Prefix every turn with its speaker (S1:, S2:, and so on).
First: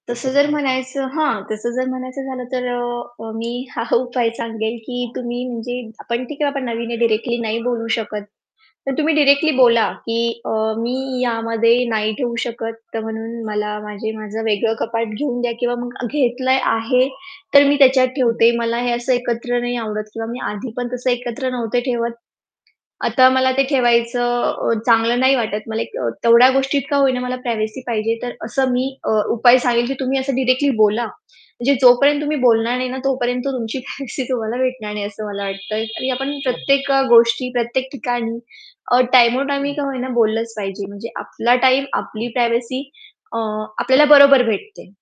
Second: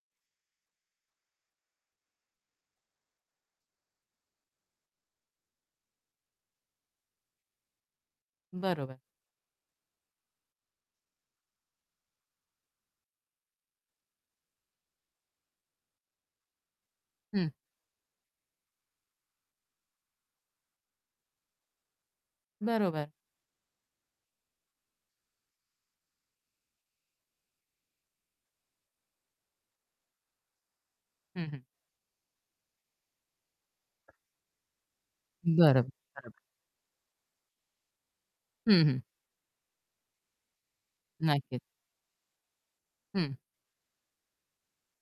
S1: तसं जर म्हणायचं हां. तसं जर म्हणायचं झालं तर अ, अ, मी हा उपाय सांगेल, की तुम्ही म्हणजे आपण ठीक आहे, आपण नवीन डायरेक्टली नाही बोलू शकत. तर
S2: बरोबर.
S1: तुम्ही डायरेक्टली बोला, की अ, "मी यामध्ये नाही ठेऊ शकत, तर म्हणून मला माझे माझं वेगळं कपाट घेऊन द्या." किंवा "मग घेतलंय आहे,
S2: हं.
S1: तर मी त्याच्यात ठेवते. मला हे असं एकत्र नाही आवडत किंवा मी आधी पण तसं एकत्र नव्हते ठेवत.
S2: बरोबर.
S1: आता मला ते ठेवायचं चांगलं नाही वाटत. मला तेवढ्या गोष्टीत का होईना मला प्रायव्हसी पाहिजे." तर असं मी अ, उपाय सांगेल, की तुम्ही असं डायरेक्टली बोला.
S2: हं, हं.
S1: म्हणजे जोपर्यंत तुम्ही बोलणार नाही ना, तोपर्यंत तुमची प्रायव्हसी तुम्हाला भेटणार नाही, असं मला
S2: बरं,
S1: वाटतंय. आणि
S2: बरोबर.
S1: आपण प्रत्येक अ, गोष्टी प्रत्येक ठिकाणी
S2: हं,
S1: अ,
S2: हं.
S1: टाईमोटाईम का होईना बोललंच पाहिजे. म्हणजे आपला
S2: नक्कीच.
S1: टाईम, आपली प्रायव्हसी
S2: हं.
S1: अ, आपल्याला बरोबर भेटते.